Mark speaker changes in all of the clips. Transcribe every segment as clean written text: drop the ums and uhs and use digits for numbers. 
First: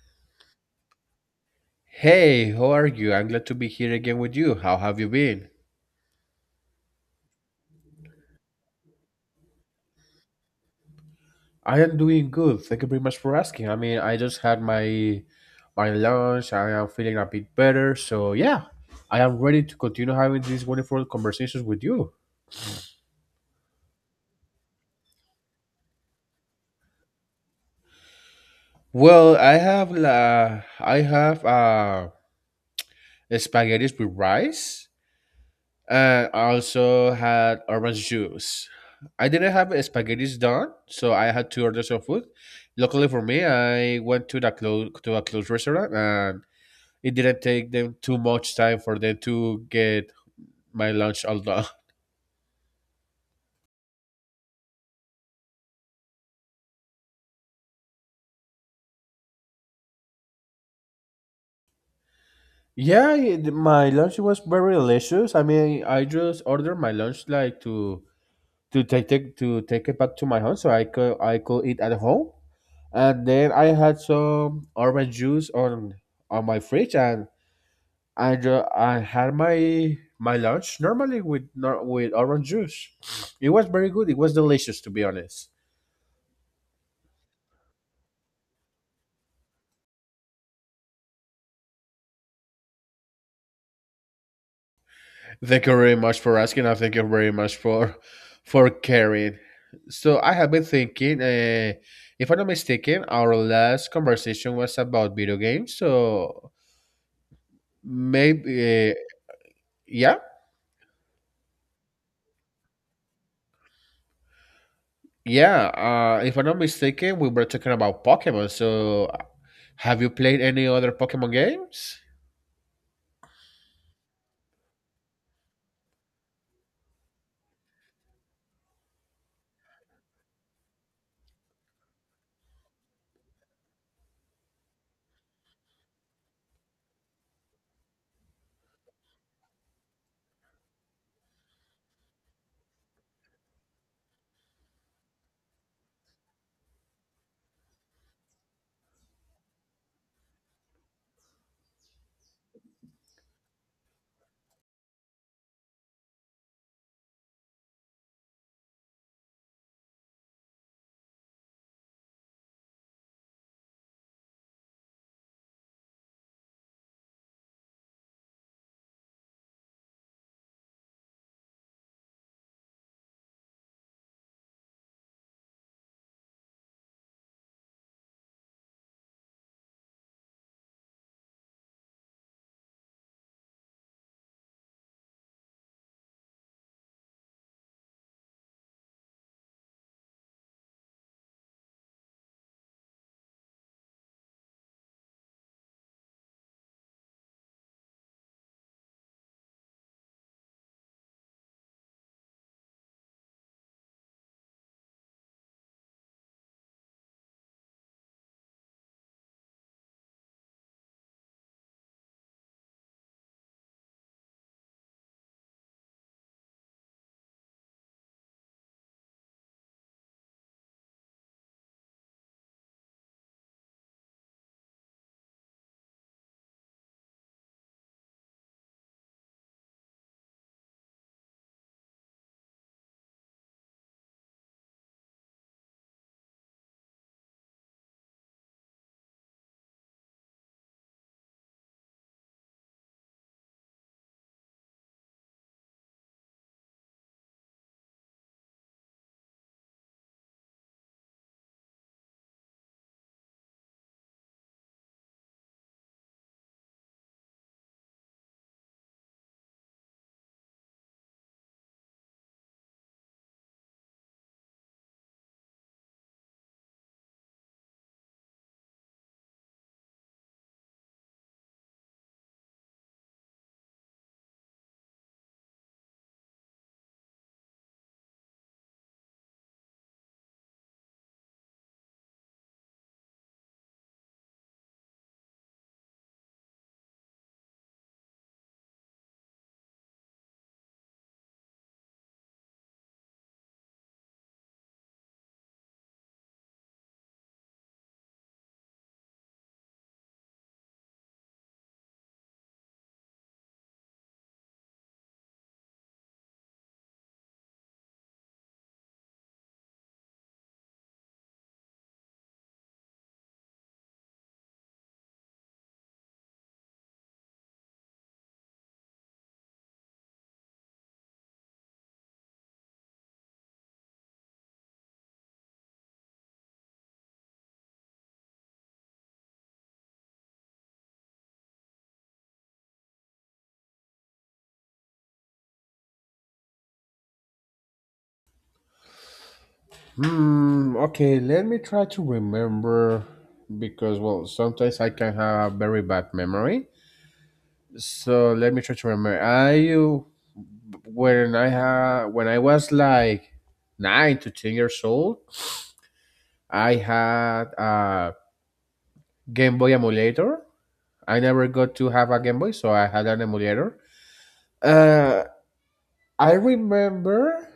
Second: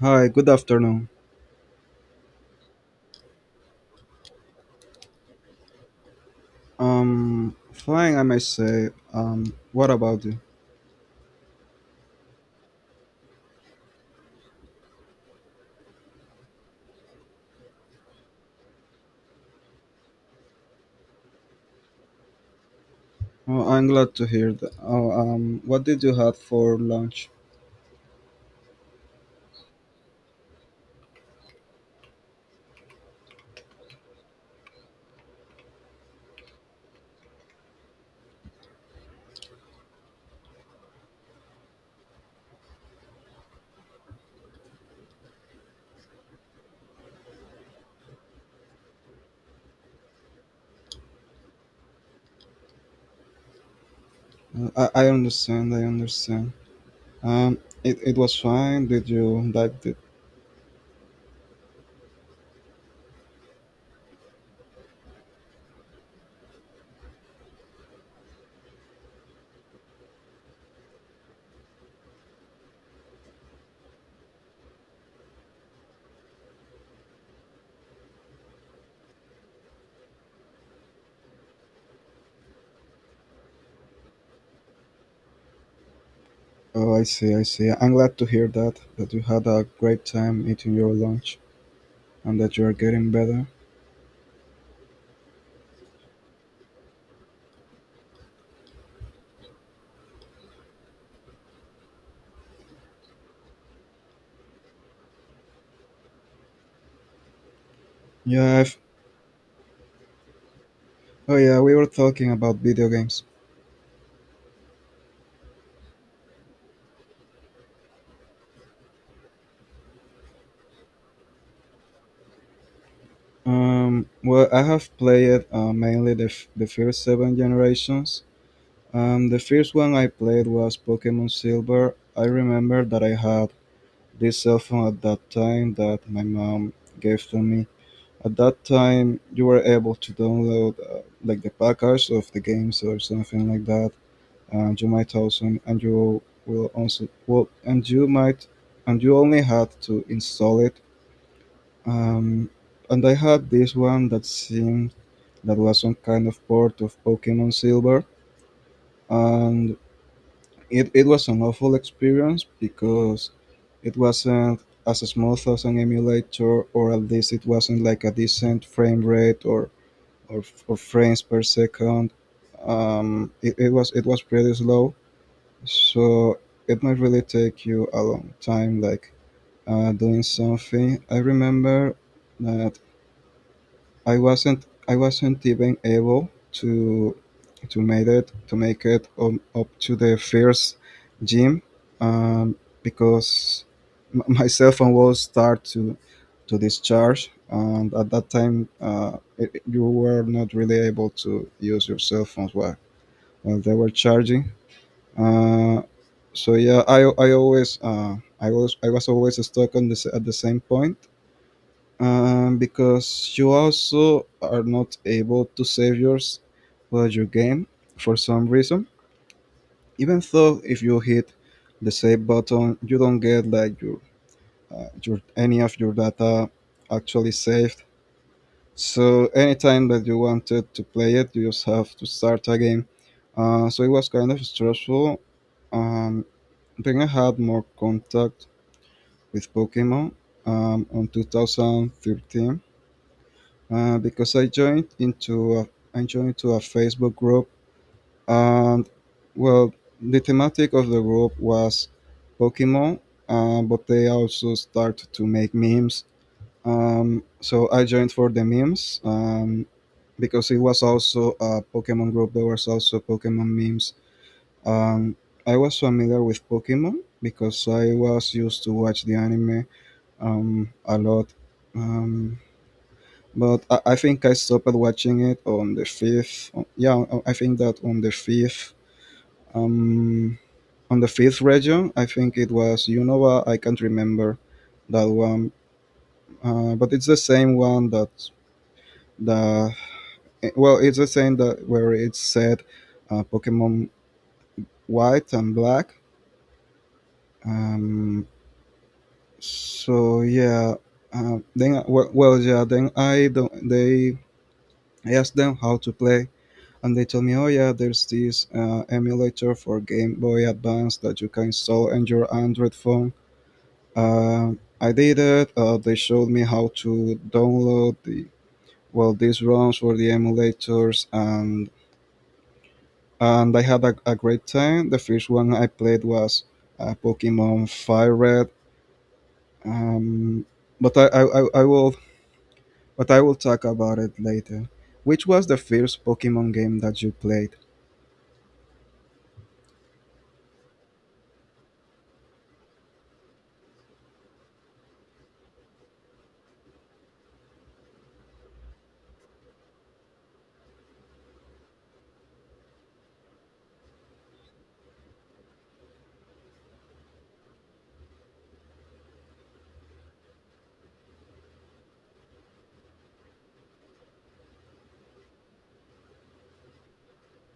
Speaker 1: Hi, good afternoon.
Speaker 2: Hey, how are you? I'm glad to be here again with you. How have you been?
Speaker 1: Fine, I may say. What about you?
Speaker 2: I am doing good. Thank you very much for asking. I mean, I just had my lunch. I am feeling a bit better. So yeah, I am ready to continue having these wonderful conversations with you.
Speaker 1: Oh, I'm glad to hear that. Oh, what did you have for lunch?
Speaker 2: Well, I have spaghetti with rice and I also had orange juice. I didn't have a spaghetti's done, so I had to order some food. Luckily for me, I went to the close to a close restaurant, and it didn't take them too much time for them to get my lunch all done.
Speaker 1: I understand, I understand. Um, it was fine. Did you like it?
Speaker 2: Yeah, my lunch was very delicious. I mean, I just ordered my lunch like to take, to take it back to my home, so I could eat at home. And then I had some orange juice on my fridge, and I had my lunch normally with nor- with orange juice. It was very good. It was delicious, to be honest.
Speaker 1: Oh, I see, I see. I'm glad to hear that, that you had a great time eating your lunch and that you are getting better.
Speaker 2: Thank you very much for asking. I thank you very much for caring. So I have been thinking. If I'm not mistaken, our last conversation was about video games. So maybe,
Speaker 1: Yeah, I've,
Speaker 2: yeah,
Speaker 1: oh yeah, we were talking about video games.
Speaker 2: yeah. If I'm not mistaken, we were talking about Pokemon. So have you played any other Pokemon games?
Speaker 1: I have played mainly the first seven generations. The first one I played was Pokemon Silver. I remember that I had this cell phone at that time that my mom gave to me. At that time, you were able to download like the package of the games or something like that, and you might also and you will also well and you might and you only had to install it. Um, and I had this one that seemed that was some kind of port of Pokemon Silver, and it was an awful experience because it wasn't as smooth as an emulator, or at least it wasn't like a decent frame rate, or, or frames per second. It was pretty slow, so it might really take you a long time, like, doing something. I remember that I wasn't even able to to make it up to the first gym, um, because my cell phone was start to discharge, and at that time you were not really able to use your cell phones while they were charging, uh, so yeah, I was always stuck on this at the same point, because you also are not able to save yours while you game for some reason. Even though if you hit the save button, you don't get like your any of your data actually saved. So anytime that you wanted to play it, you just have to start again. So it was kind of stressful. Um, then I had more contact with Pokemon on 2013, because I joined to a Facebook group, and well, the thematic of the group was Pokemon, but they also started to make memes. So I joined for the memes, because it was also a Pokemon group. There was also Pokemon memes. Um, I was familiar with Pokemon because I was used to watch the anime a lot. Um, but I think I stopped watching it on the fifth. On- Yeah, on- I think that um, on the fifth region. I think it was Unova. I can't remember that one, but it's the same one that the the same that where it said Pokemon White and Black. Um, so yeah, then well, well yeah, then I don't. They I asked them how to play, and they told me, oh yeah, there's this emulator for Game Boy Advance that you can install on your Android phone. I did it. They showed me how to download these ROMs for the emulators, and I had a great time. The first one I played was Pokemon Fire Red. Um, but I, I, I I will but I will talk about it later. Which was the first Pokemon game that you played?
Speaker 2: Hmm. Okay. Let me try to remember because well, sometimes I can have a very bad memory. So let me try to remember. I when I was like 9 to 10 years old, I had a Game Boy emulator. I never got to have a Game Boy, so I had an emulator. Uh, I remember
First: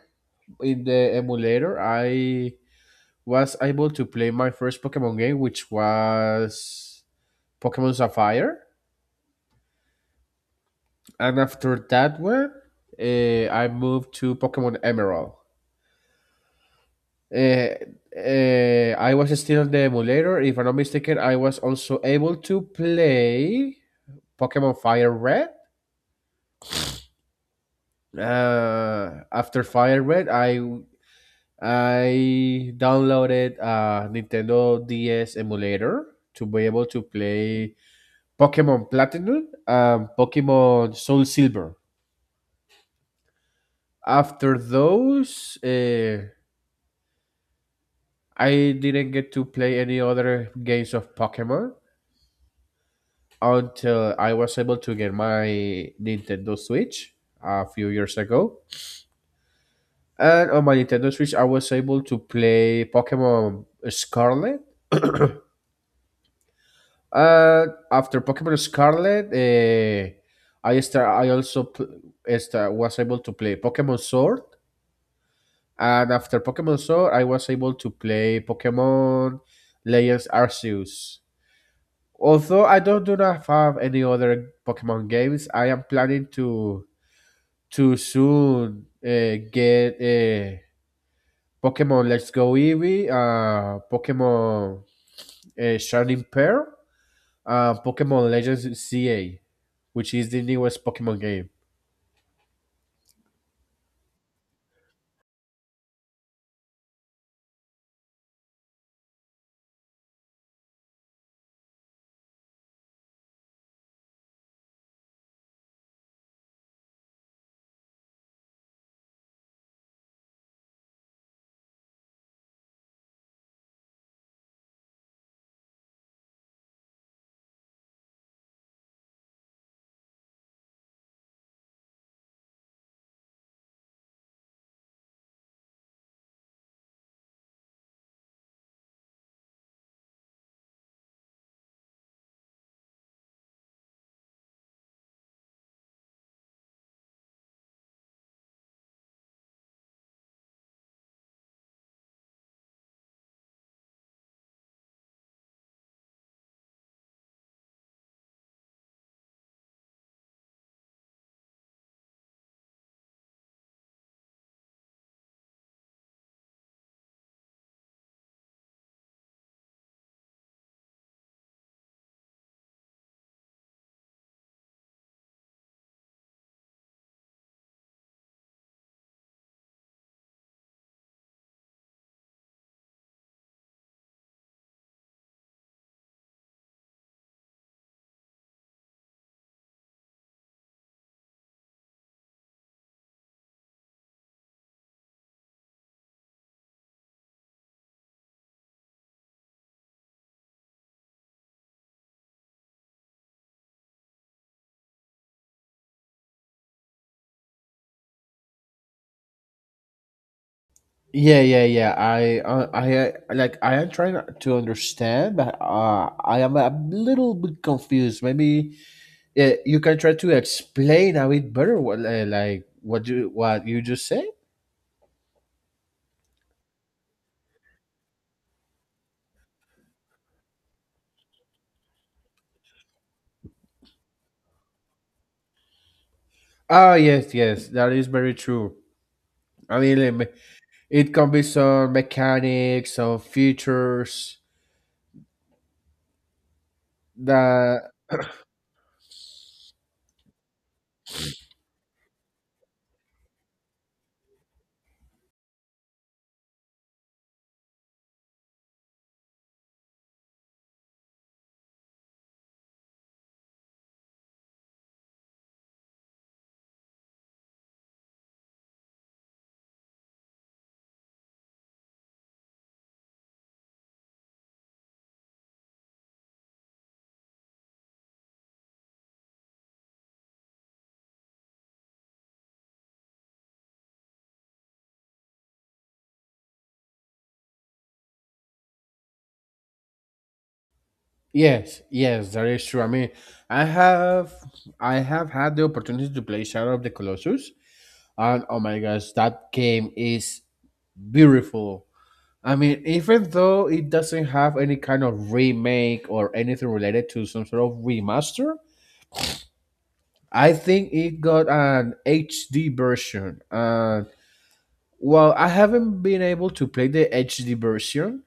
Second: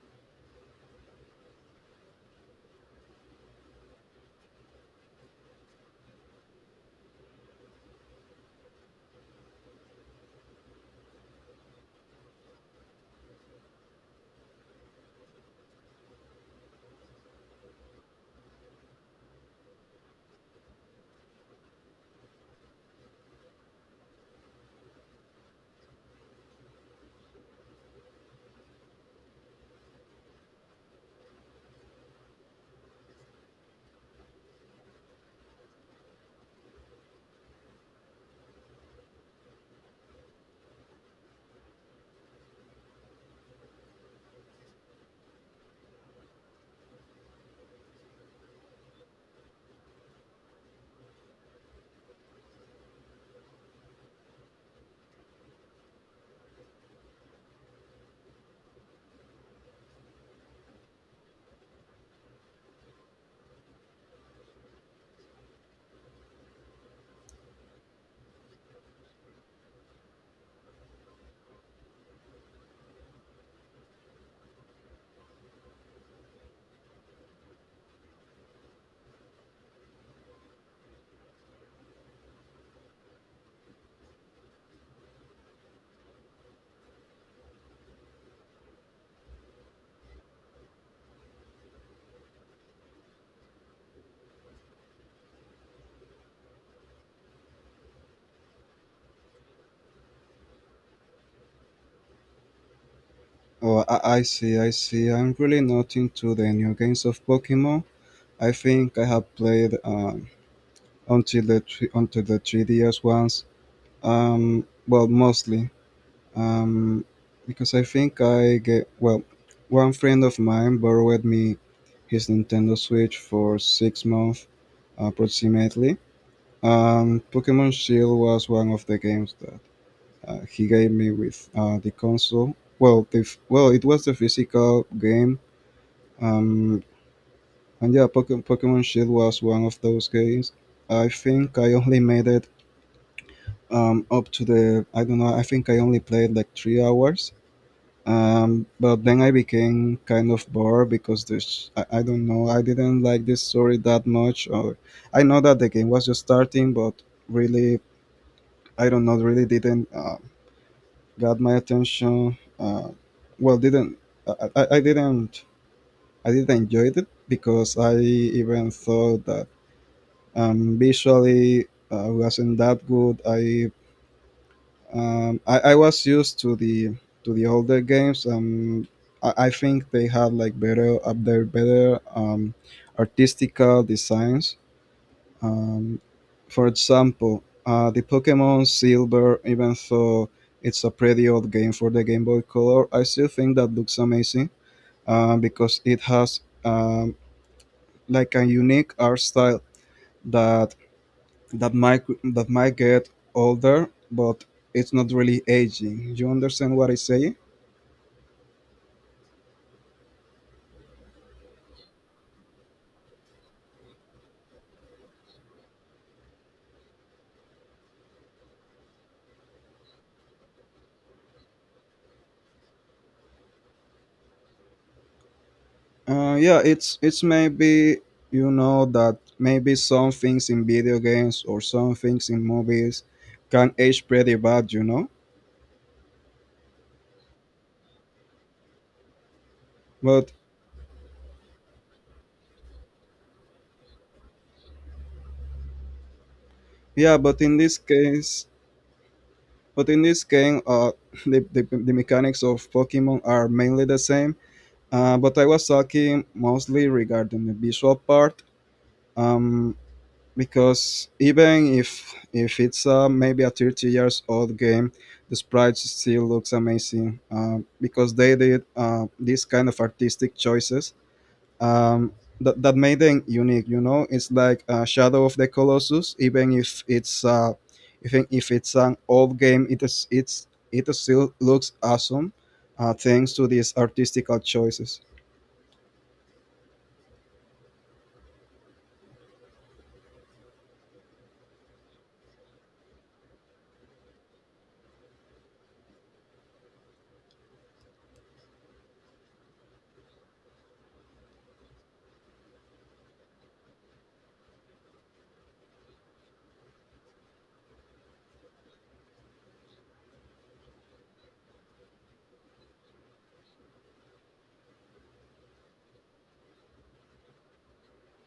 Speaker 2: in the emulator I was able to play my first Pokemon game, which was Pokemon Sapphire, and after that one, I moved to Pokemon Emerald. Uh, I was still on the emulator. If I'm not mistaken, I was also able to play Pokemon Fire Red. After Fire Red, I downloaded a Nintendo DS emulator to be able to play Pokemon Platinum and Pokemon Soul Silver. After those, I didn't get to play any other games of Pokemon until I was able to get my Nintendo Switch a few years ago. And on my Nintendo Switch, I was able to play Pokemon Scarlet. And after Pokemon Scarlet, I also was able to play Pokemon Sword. And after Pokemon Sword, I was able to play Pokemon Legends Arceus. Although I don't do not have any other Pokemon games, I am planning to soon get Pokemon Let's Go Eevee, Pokemon Shining Pearl, Pokemon Legends CA, which is the newest Pokemon game.
Speaker 1: Oh, I see, I see. I'm really not into the new games of Pokemon. I think I have played until the 3DS ones. Well, mostly um, because I think I get well. One friend of mine borrowed me his Nintendo Switch for 6 months, approximately. Pokemon Shield was one of the games that he gave me with the console. Well, it was the physical game. Um, and Yeah, Pokemon Shield was one of those games. I think I only made it I don't know, I think I only played like 3 hours. But then I became kind of bored because I don't know, I didn't like this story that much. Or I know that the game was just starting, but really, I don't know, really didn't got my attention. Well, didn't, I, I, I didn't, I didn't enjoy it because I even thought that, visually, wasn't that good. I was used to the older games. I think they had like better up there better, artistical designs. Um, for example, the Pokemon Silver, even though it's a pretty old game for the Game Boy Color, I still think that looks amazing, because it has, like a unique art style that that might that might get older, but it's not really aging. You understand what I say?
Speaker 2: Yeah, yeah, yeah. I am trying to understand, but I am a little bit confused. Maybe you can try to explain a bit better what eh, like what you just said.
Speaker 1: Yeah, it's maybe, you know, that maybe some things in video games or some things in movies can age pretty bad.
Speaker 2: Oh yes, yes, that is very true. I mean, eh, me-
Speaker 1: But
Speaker 2: it can be some mechanics, some features.
Speaker 1: yeah,
Speaker 2: That
Speaker 1: but in this game, the mechanics of Pokemon are mainly the same. But I was talking mostly regarding the visual part, um, because even if it's, maybe a 30 years old game, the sprites still looks amazing, because they did, these kind of artistic choices, um, that made them unique. You know, it's like, Shadow of the Colossus, even if it's an old game, it is it's it still looks awesome, thanks to these artistical choices.
Speaker 2: Yes, yes, that is true. I mean, I have I have had the opportunity to play Shadow of the Colossus, and oh my gosh, that game is beautiful. I mean, even though it doesn't have any kind of remake or anything related to some sort of remaster, I think it got an HD version. And while I haven't been able to play the HD version,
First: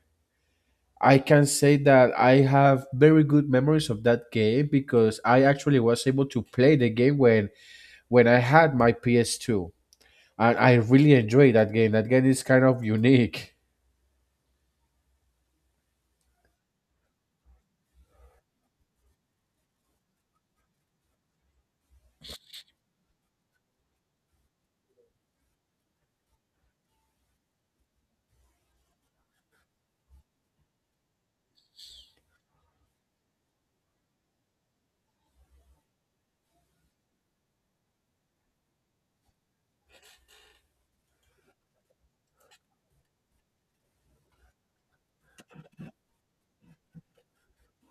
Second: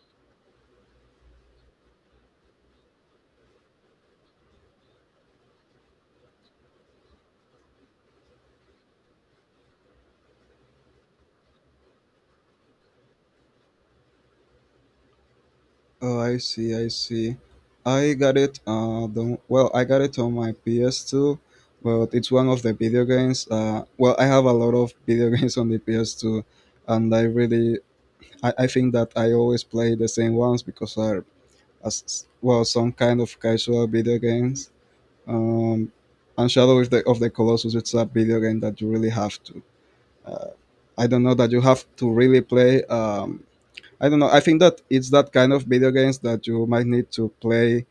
Speaker 2: I can say that I have very good memories of that game because I actually was able to play the game when I had my PS2. And I really enjoyed that game. That game is kind of unique.
Speaker 1: Oh, I see, I see. I got it. I got it on my PS2, but it's one of the video games. Well, I have a lot of video games on the PS2, and I think that I always play the same ones because are as well some kind of casual video games. Um, and Shadow of the Colossus, it's a video game that you really have to. Uh, I don't know that you have to really play. I don't know. I think that it's that kind of video games that you might need to play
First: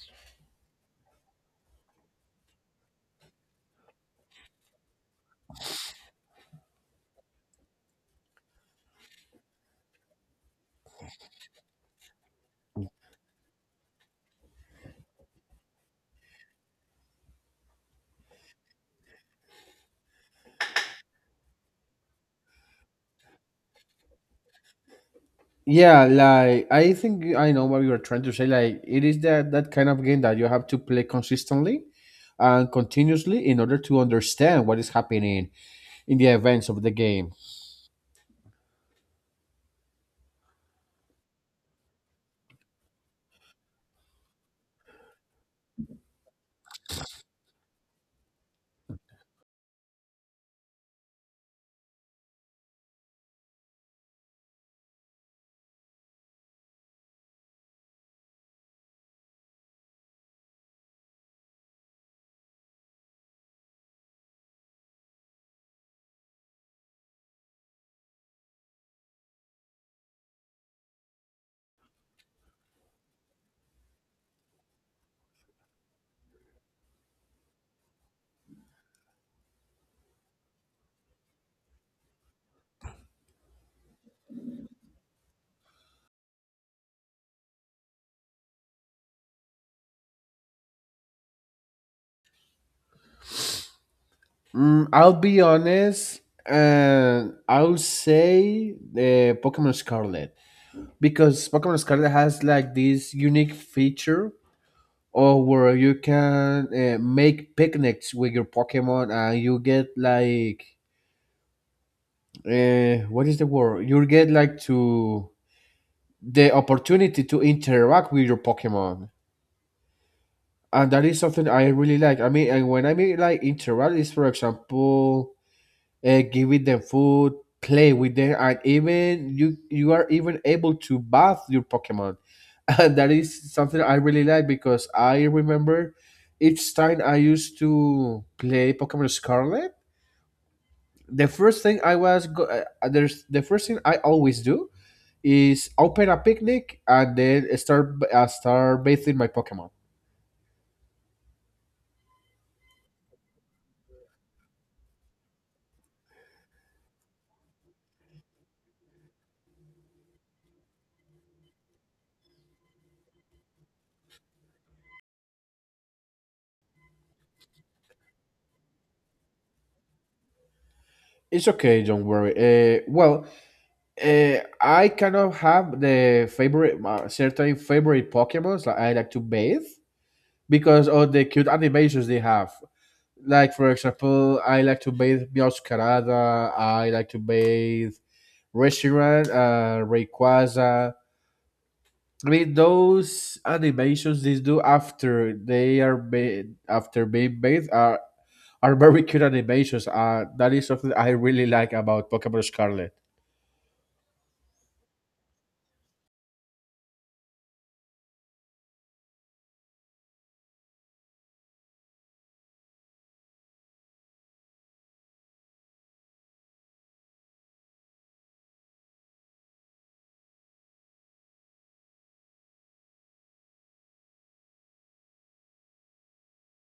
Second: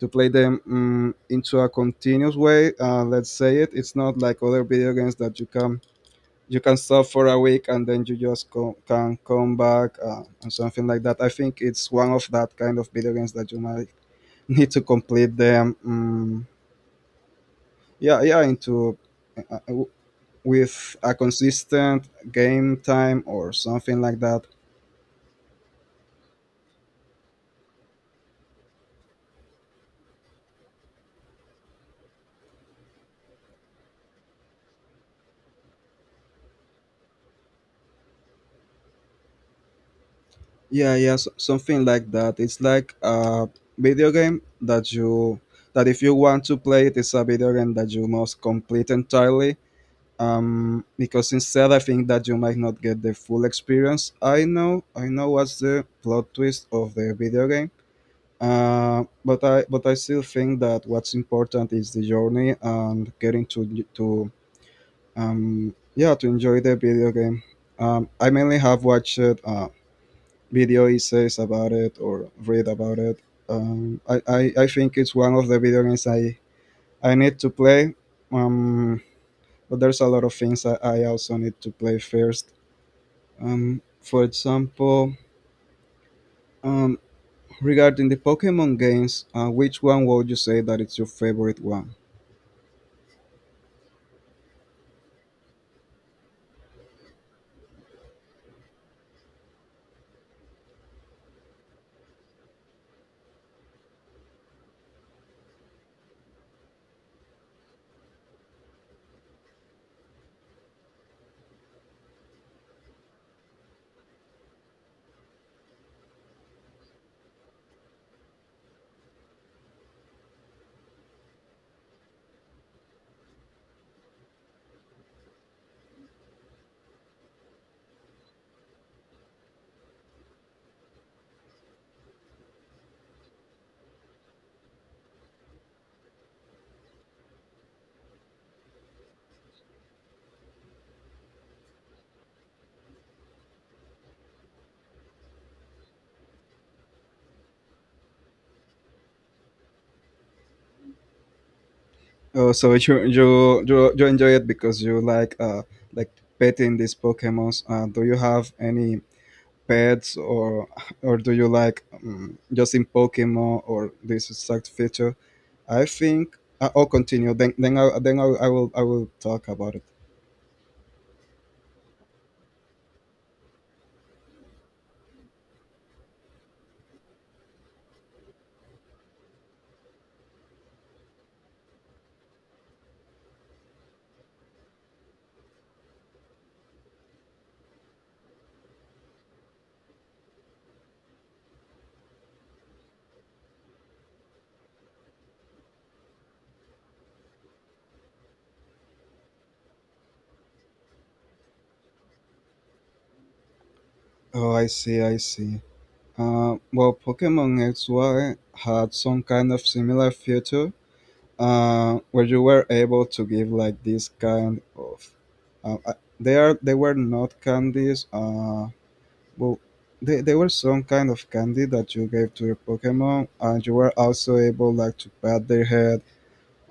Speaker 1: to play them, into a continuous way. Let's say it. It's not like other video games that you can stop for a week and then you just can come back, and something like that. I think it's one of that kind of video games that you might need to complete them. Mm, yeah, yeah, into, uh, uh, w- with a consistent game time or something like that.
Speaker 2: Yeah, like I think I know what you're trying to say. Like it is that kind of game that you have to play consistently and continuously in order to understand what is happening in the events of the game.
Speaker 1: Yeah, yeah, s something like that. It's like a video game that you that if you want to play it, it's a video game that you must complete entirely. Because instead, I think that you might not get the full experience. I know what's the plot twist of the video game. But I still think that what's important is the journey and getting to, um, yeah, to enjoy the video game. I mainly have watched, video essays about it or read about it. I think it's one of the video games I need to play. Um, but there's a lot of things I also need to play first. Um, for example, um, Regarding the Pokemon games, which one would you say that it's your favorite one?
Speaker 2: Mm, I'll be honest, and I'll say Pokemon Scarlet because Pokemon Scarlet has like this unique feature or where you can make picnics with your Pokemon and you get like what is the word? You get like to the opportunity to interact with your Pokemon, and that is something I really like. I mean, and when I mean like interact is, for example, giving them food, play with them, and even you are even able to bath your Pokemon, and that is something I really like because I remember each time I used to play Pokemon Scarlet. The first thing I always do is open a picnic and then start bathing my Pokemon.
Speaker 1: Oh, so you enjoy it because you like, uh, like, petting these Pokemons. Do you have any pets, or do you like, just in Pokemon or this exact feature? I'll continue. Then I will talk about it.
Speaker 2: It's okay, don't worry. Well, I kind of have the favorite certain favorite Pokemons that I like to bathe because of the cute animations they have. Like, for example, I like to bathe Meowscarada. I like to bathe Reshiram, Rayquaza. I mean, those animations they do after they are after being bathed are very cute animations. That is something I really like about Pokemon Scarlet.
Speaker 1: Oh, I see, I see. Well, Pokemon XY had some kind of similar feature, where you were able to give like this kind of. Uh, uh, they are they were not candies. Well, they were some kind of candy that you gave to your Pokemon, and you were also able like to pat their head,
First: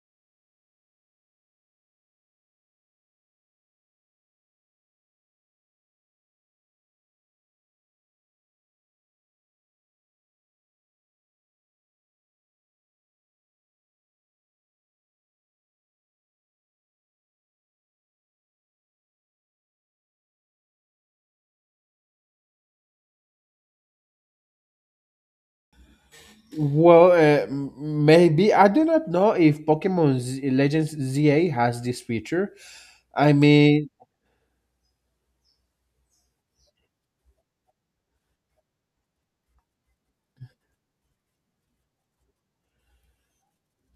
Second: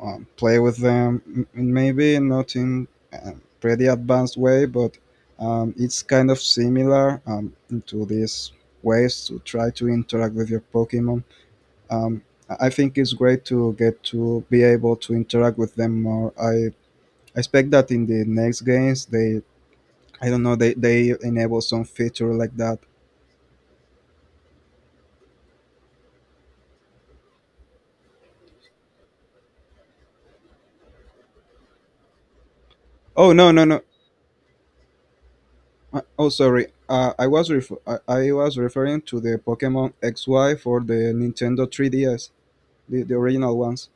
Speaker 1: play with them in, maybe not in a pretty advanced way, but, it's kind of similar, into these ways to try to interact with your Pokemon. Um, I think it's great to get to be able to interact with them more. I expect that in the next games they I don't know, they enable some feature like that.
Speaker 2: Well, maybe I do not know if Legends ZA has this feature. I
Speaker 1: Oh no no no!
Speaker 2: mean,
Speaker 1: Oh sorry, I was referring to the Pokemon XY for the Nintendo 3DS. The original ones.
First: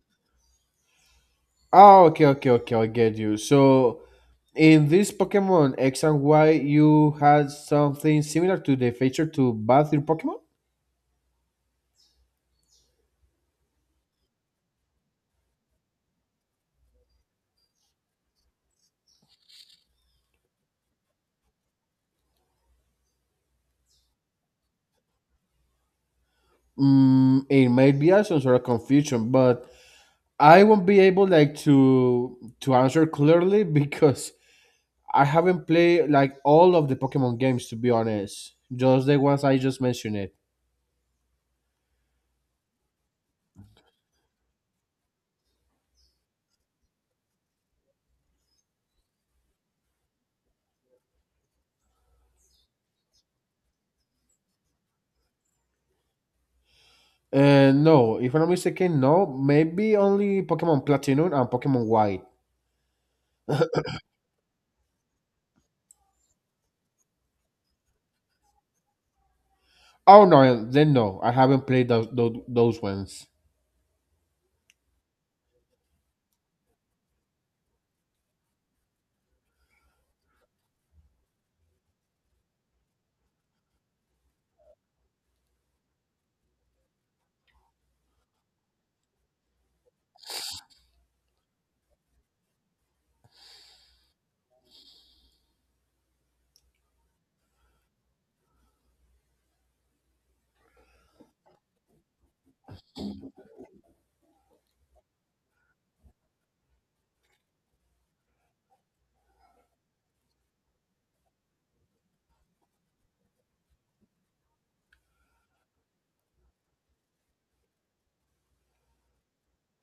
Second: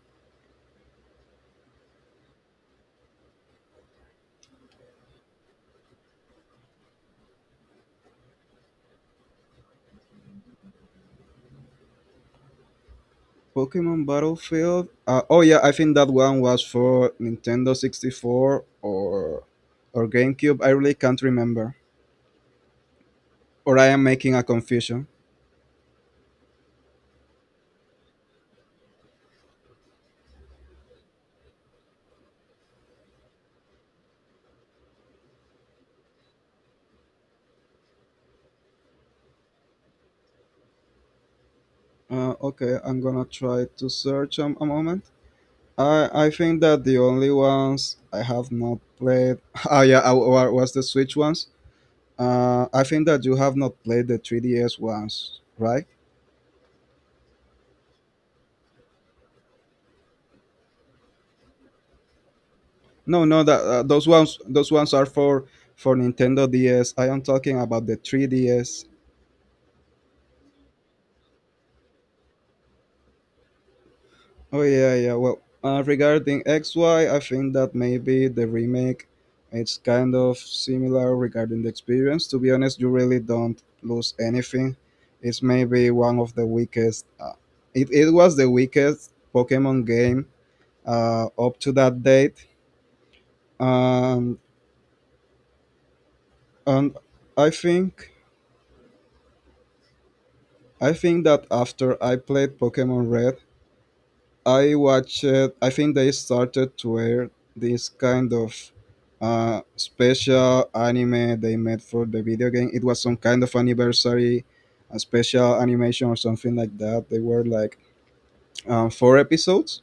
Speaker 2: oh, okay, okay, okay, I get you. So in this Pokemon X and Y, you had something similar to the feature to bathe your Pokemon.
Speaker 1: Pokemon Battlefield. Oh yeah, I think that one was for Nintendo 64 or GameCube. I really can't remember. Or I am making a confusion.
Speaker 2: Mm, it might be a some sort of confusion, but I won't be able to answer clearly because I haven't played like all of the Pokemon games, to be honest. Just the ones I just mentioned it.
Speaker 1: Okay, I'm gonna try to search a moment. I think that the only ones I have not played. Oh yeah, was the Switch ones. I think that you have not played the 3DS ones, right?
Speaker 2: No, if I'm not mistaken, no. Maybe only Pokemon Platinum and Pokemon White.
Speaker 1: No, no, that those ones are for Nintendo DS. I am talking about the 3DS.
Speaker 2: Oh no, then no. I haven't played those ones.
Speaker 1: Oh yeah, yeah. Well, regarding XY, I think that maybe the remake it's kind of similar regarding the experience. To be honest, you really don't lose anything. It's maybe one of the weakest. It was the weakest Pokemon game up to that date. Um, and I think I think that after I played Pokemon Red, I watched. I think they started to air this kind of special anime they made for the video game. It was some kind of anniversary, a special animation or something like that. They were like four episodes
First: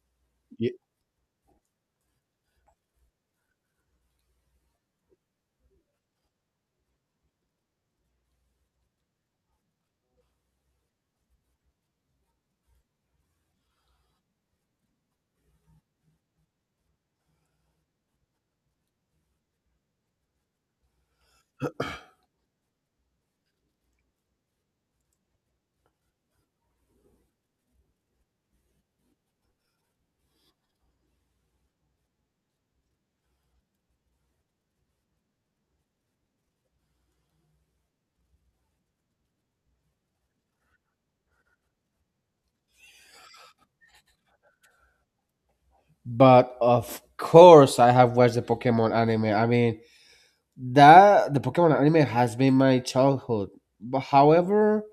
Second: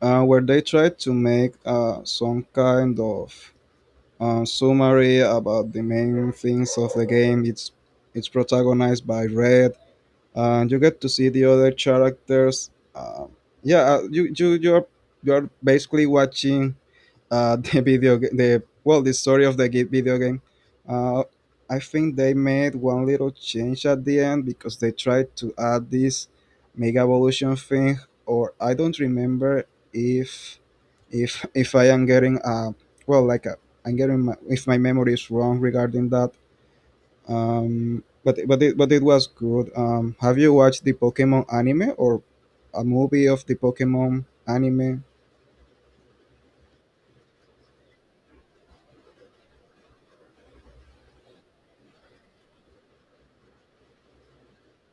Speaker 1: where they
Speaker 2: Ye-
Speaker 1: tried to make some kind of summary about the main things of the game. It's protagonized by Red and you get to see the other characters. Uh, yeah, you're you're basically watching the story of the video game. Uh, I think they made one little change at the end because they tried to add this Mega Evolution thing, or I don't remember if if I am getting well I'm getting if my memory is wrong regarding that. But it was good. Have you watched the Pokemon anime or a movie of the Pokemon anime?
Speaker 2: But of course I have watched the Pokemon anime. I mean, That the Pokemon anime has been my childhood. But however,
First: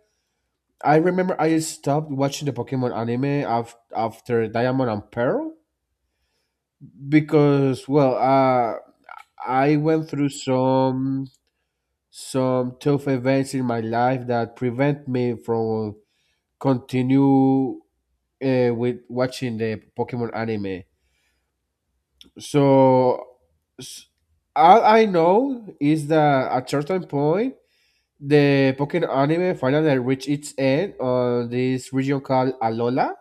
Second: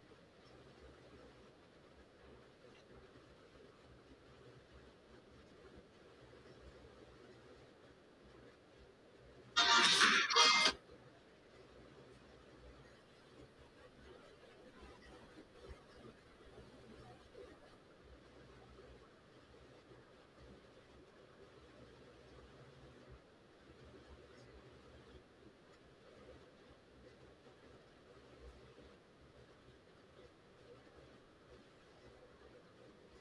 Speaker 2: I remember I stopped watching the Pokemon anime after Diamond and Pearl because well, I went through some tough events in my life that prevent me from continue with watching the Pokemon anime. So s- all I know is that at certain point the Pokemon anime finally reached its end on this region called Alola,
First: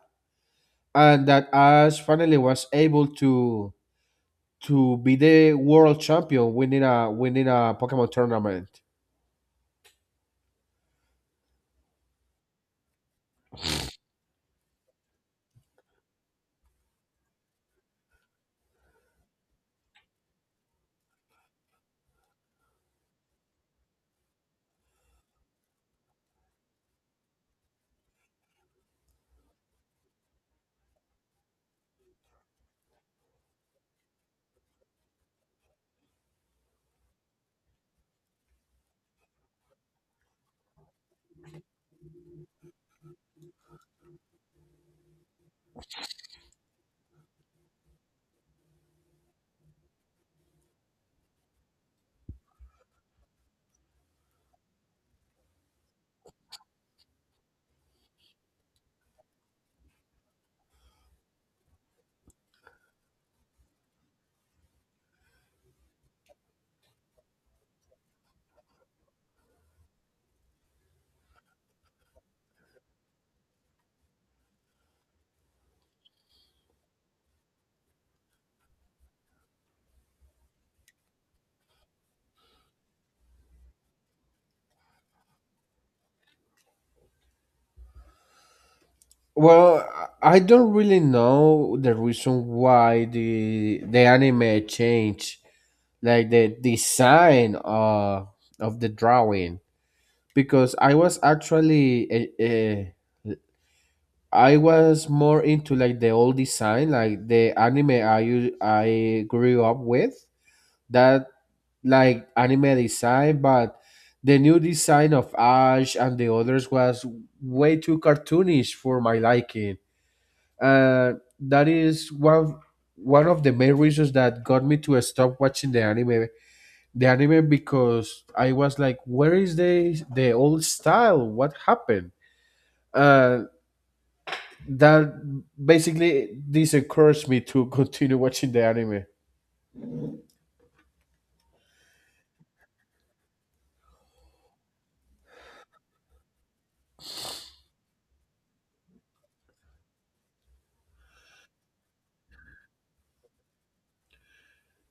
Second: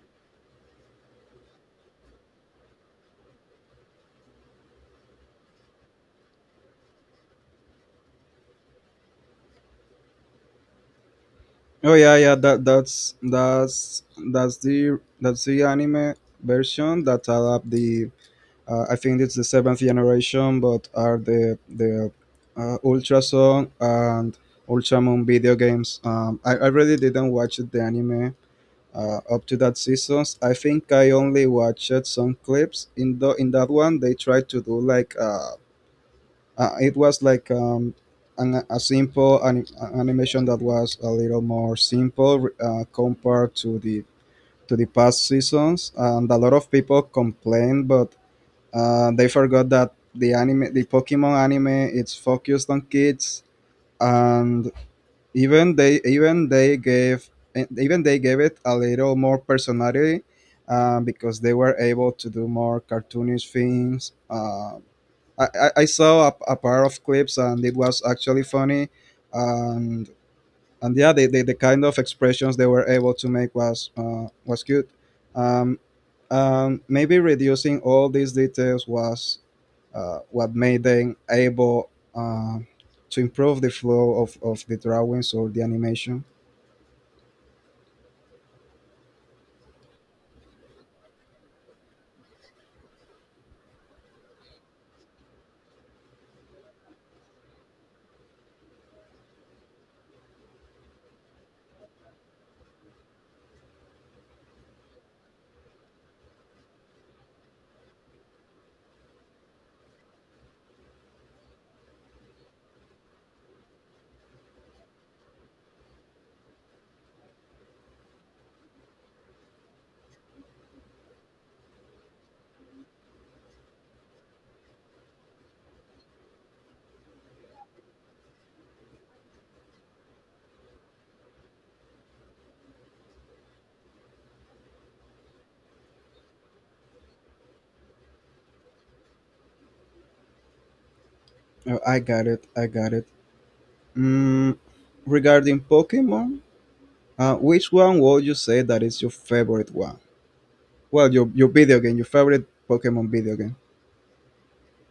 Speaker 2: and that Ash finally was able to be the world champion, winning a Pokemon tournament.
Speaker 1: oh yeah yeah that that's that's that's the anime version that adapt the I think it's the seventh generation but are the ultra sun and ultra moon video games. I really didn't watch the anime up to that seasons. I think I only watched some clips in the in that one. They tried to do like it was like a simple animation that was a little more simple compared to the past seasons, and a lot of people complained, but they forgot that the anime, the Pokemon anime, it's focused on kids and even they gave it a little more personality because they were able to do more cartoonish things. I saw a pair of clips and it was actually funny, and yeah, the kind of expressions they were able to make was cute. Um, Maybe reducing all these details was what made them able to improve the flow of the drawings or the animation.
Speaker 2: Well, I don't really know the reason why the anime changed, like the design of the drawing, because I was actually I was more into like the old design, like the anime I grew up with. That Like anime design, but the new design of Ash and the others was way too cartoonish for my liking. Uh, that is one of the main reasons that got me to stop watching the anime. Because I was like, where is the old style? What happened? Uh, That basically discouraged me to continue watching the anime.
Speaker 1: Oh, I got it. I got it. Mm, regarding Pokemon, which one would you say that is your favorite one? Well, your video game, your favorite Pokemon video game.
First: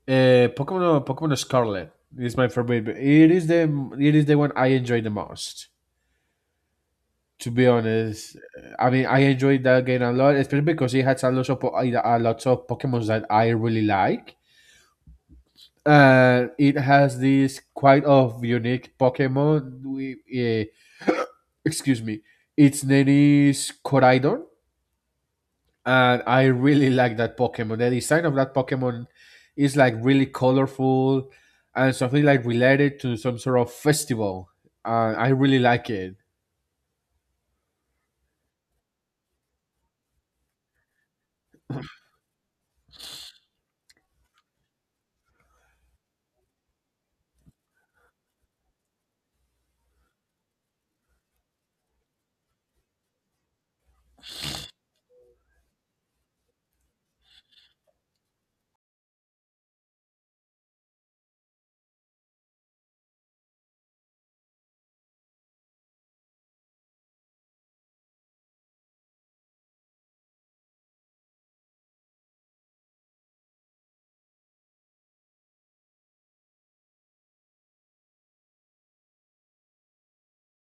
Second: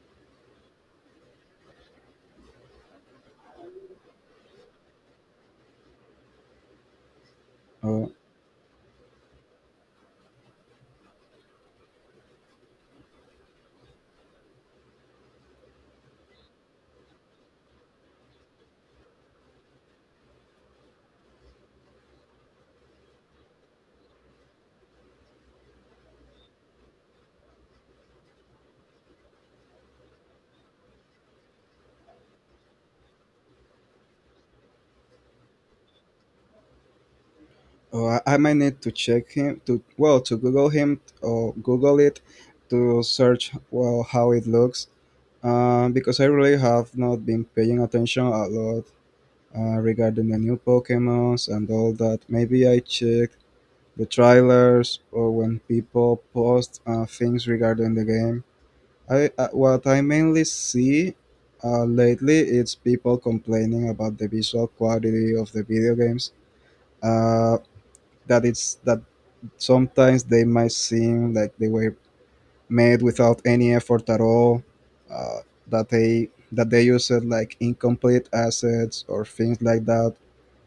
Speaker 2: Pokemon Scarlet is my favorite. It is the one I enjoy the most. To be
Speaker 1: Oh,
Speaker 2: honest, I mean I enjoyed that game a lot, especially because it has a lot of Pokemon that I really like. And it has this quite of unique Pokemon. Excuse me, its name is Coridon, and I really like that Pokemon. The design of that Pokemon is like really colorful and something like related to some sort of festival. I really like it.
Speaker 1: oh, I might need to check him to well to Google him or Google it to search well how it looks. Because I really have not been paying attention a lot regarding the new Pokemons and all that. Maybe I check the trailers or when people post things regarding the game. I What I mainly see lately is people complaining about the visual quality of the video games. Uh, that it's that sometimes they might seem like they were made without any effort at all. Uh, that they use it like incomplete assets or things like that.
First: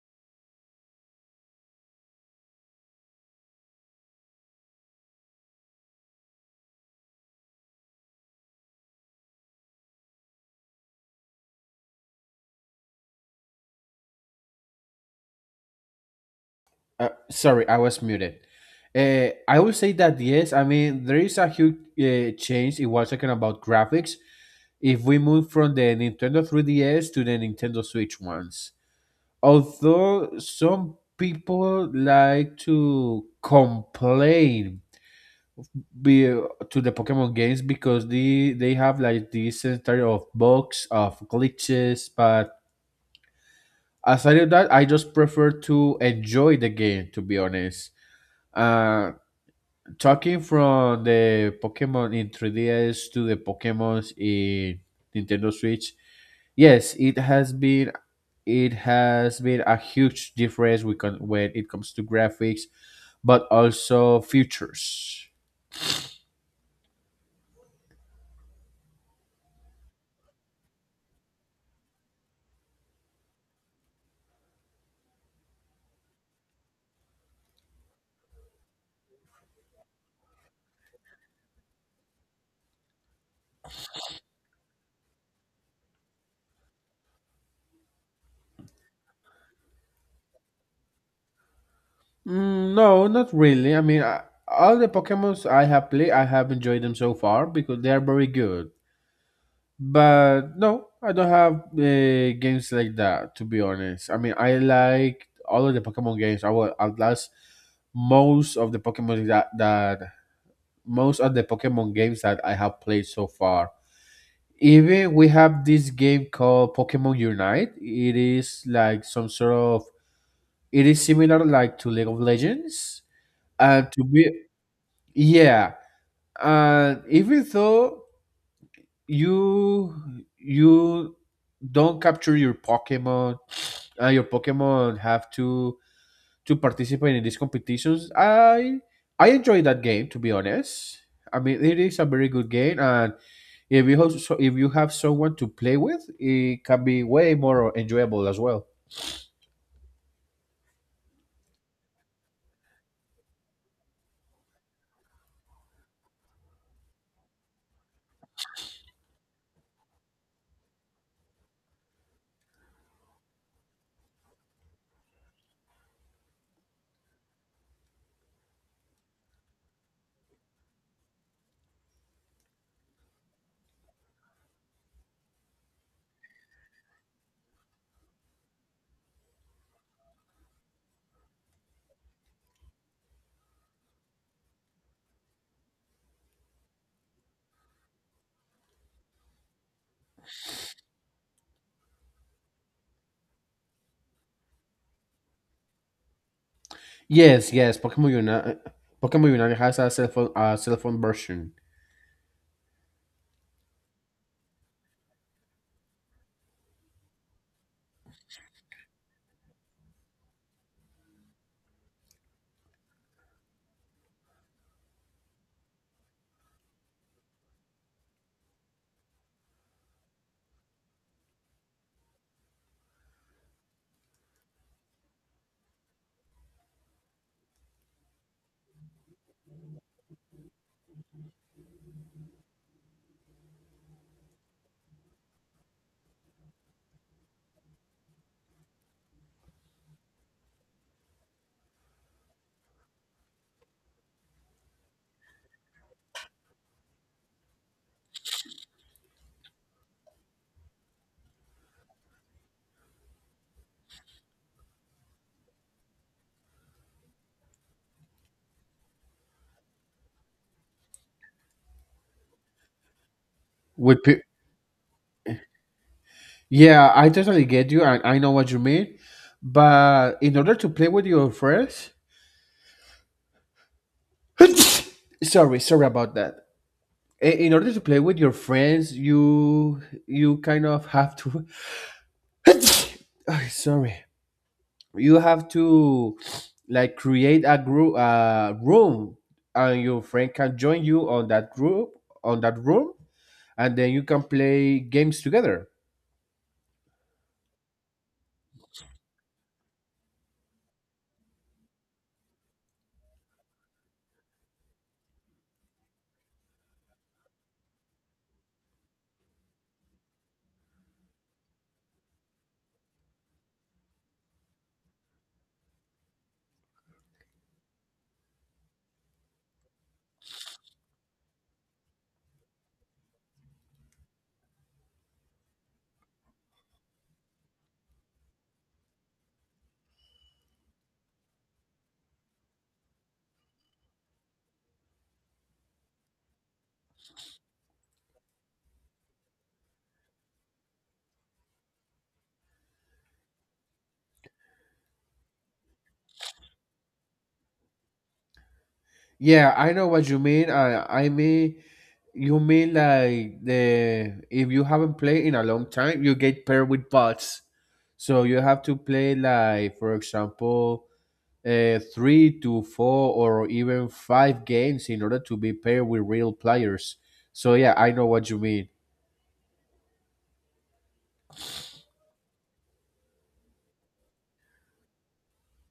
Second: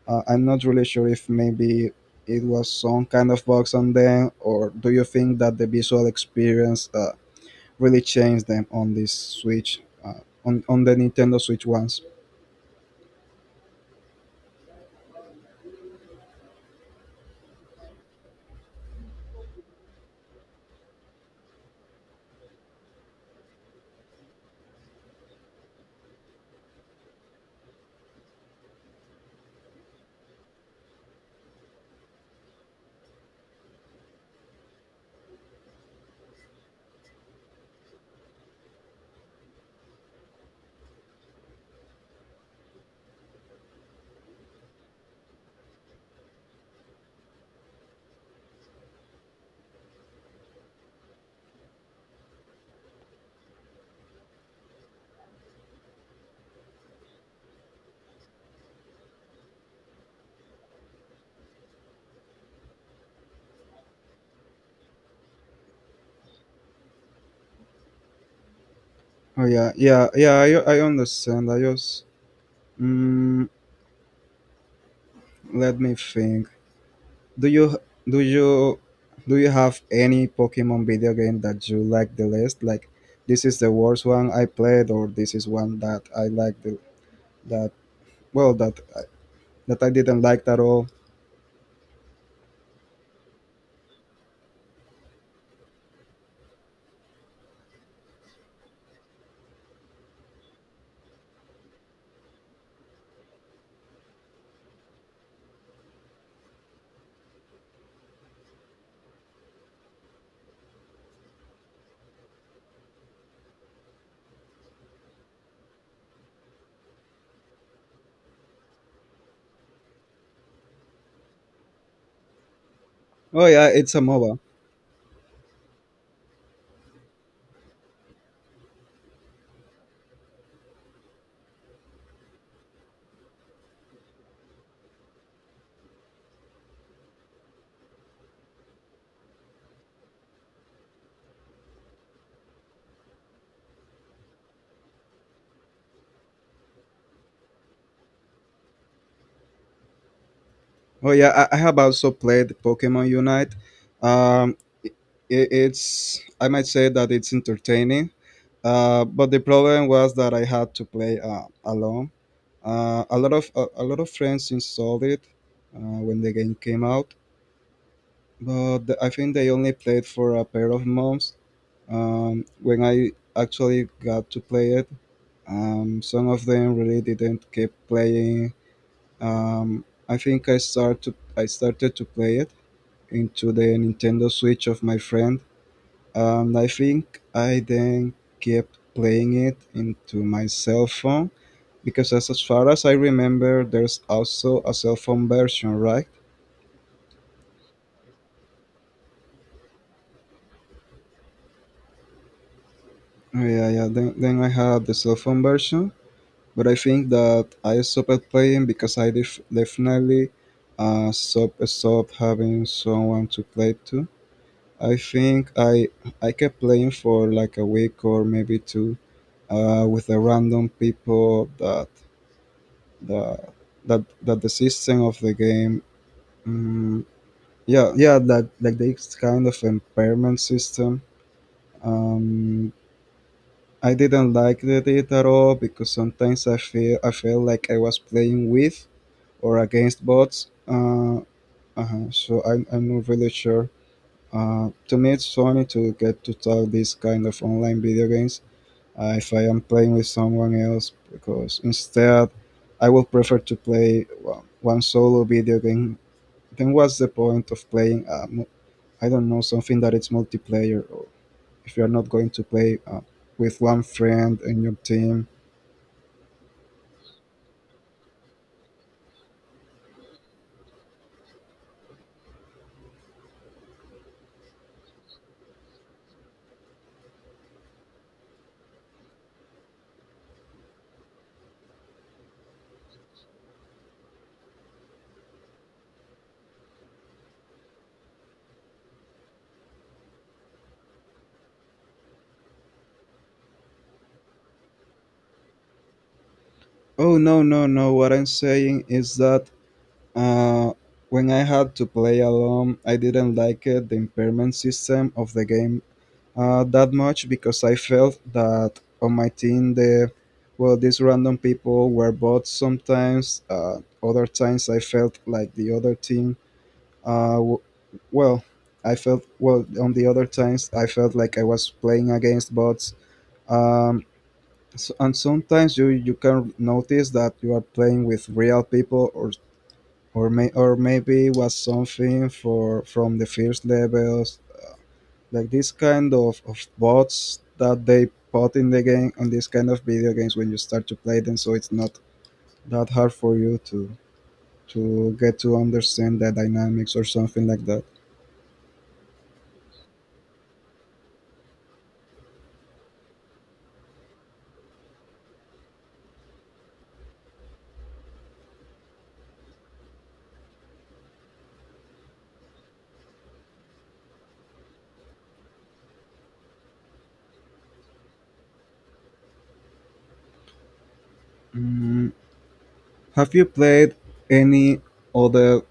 Speaker 1: I'm not really sure if maybe it was some kind of box on them, or do you think that the visual experience really changed them on this Switch, on the Nintendo Switch ones?
Speaker 2: Sorry, I was muted. I would say that yes. I mean, there is a huge change. It was talking about graphics. If we move from the Nintendo 3DS to the Nintendo Switch ones, although some people like to complain be to the Pokemon games because they have like this inventory of bugs of glitches. But aside of that, I just prefer to enjoy the game, to be honest. Uh, Talking from the Pokemon in 3DS to the Pokemons in Nintendo Switch, yes, it has been a huge difference when it comes to graphics, but also features.
Speaker 1: Oh yeah, yeah, yeah. I understand. I just mm, let me think. Do you do you do you have any Pokemon video game that you like the least? Like this is the worst one I played, or this is one that I like the that well that I didn't like at all.
Speaker 2: Mm, no, not really. I mean, I, all the Pokemons I have played, I have enjoyed them so far because they are very good. But no, I don't have games like that, to be honest. I mean, I like all of the Pokemon games. I will outlast most of the Pokemon that, that most of the Pokemon games that I have played so far. Even we have this game called Pokemon Unite. It is like some sort of it is similar like to League of Legends.
Speaker 1: Oh yeah,
Speaker 2: And
Speaker 1: it's a
Speaker 2: to be
Speaker 1: MOBA.
Speaker 2: Yeah, and even though you you don't capture your Pokemon, and your Pokemon have to participate in these competitions. I enjoy that game, to be honest. I mean, it is a very good game, and if you have, so if you have someone to play with, it can be way more enjoyable as well.
Speaker 1: Oh yeah, I have also played Pokemon Unite. Um, I it's I might say that it's entertaining. But the problem was that I had to play alone. A lot of a lot of friends installed it when the game came out, but I think they only played for a pair of months. When I actually got to play it, some of them really didn't keep playing. I think I started to play it into the Nintendo Switch of my friend, and I think I then kept playing it into my cell phone because as far as I remember, there's also a cell phone version, right?
Speaker 2: Yes, yes, Pokemon Unite, Pokemon Unite has a cell phone version.
Speaker 1: Oh, yeah, yeah. Then I had the cell phone version, but I think that I stopped playing because I definitely stop stop having someone to play to. I think I kept playing for like a week or maybe two with the random people that the that that the system of the game. Um, yeah, yeah, that like this kind of impairment system. Um, I didn't like the it at all because sometimes I felt like I was playing with or against bots. So I'm not really sure. To me, it's funny to get to talk these kind of online video games if I am playing with someone else because instead I would prefer to play one solo video game. Then what's the point of playing? I don't know something that it's multiplayer or if you are not going to play with one
Speaker 2: with pe-
Speaker 1: friend in your team.
Speaker 2: Yeah, I totally get you, and I know what you mean. But in order to play with your friends, sorry, sorry about that. In order to play with your friends, you kind of have to. Ay, sorry, you have to, like, create a group, a room, and your friend can join you on that group, on that room, and then you can play games together.
Speaker 1: Oh no no no! What I'm saying is that uh, when I had to play alone, I didn't like it, the impairment system of the game that much because I felt that on my team the well these random people were bots sometimes. Other times I felt like the other team. Uh, w- well, I felt well on the other times I felt like I was playing against bots. Um, so, and sometimes you can notice that you are playing with real people or may or maybe was something for from the first levels like this kind of bots that they put in the game on this kind of video games when you start to play them so it's not that hard for you to get to understand the dynamics or something like that.
Speaker 2: Yeah, I know what you mean. I mean, you mean like, the if you haven't played in a long time, you get paired with bots. So you have to play, like, for example, three to four or even five games in order to be paired with real players. So yeah, I know what you mean.
Speaker 1: Mm, have you played any other?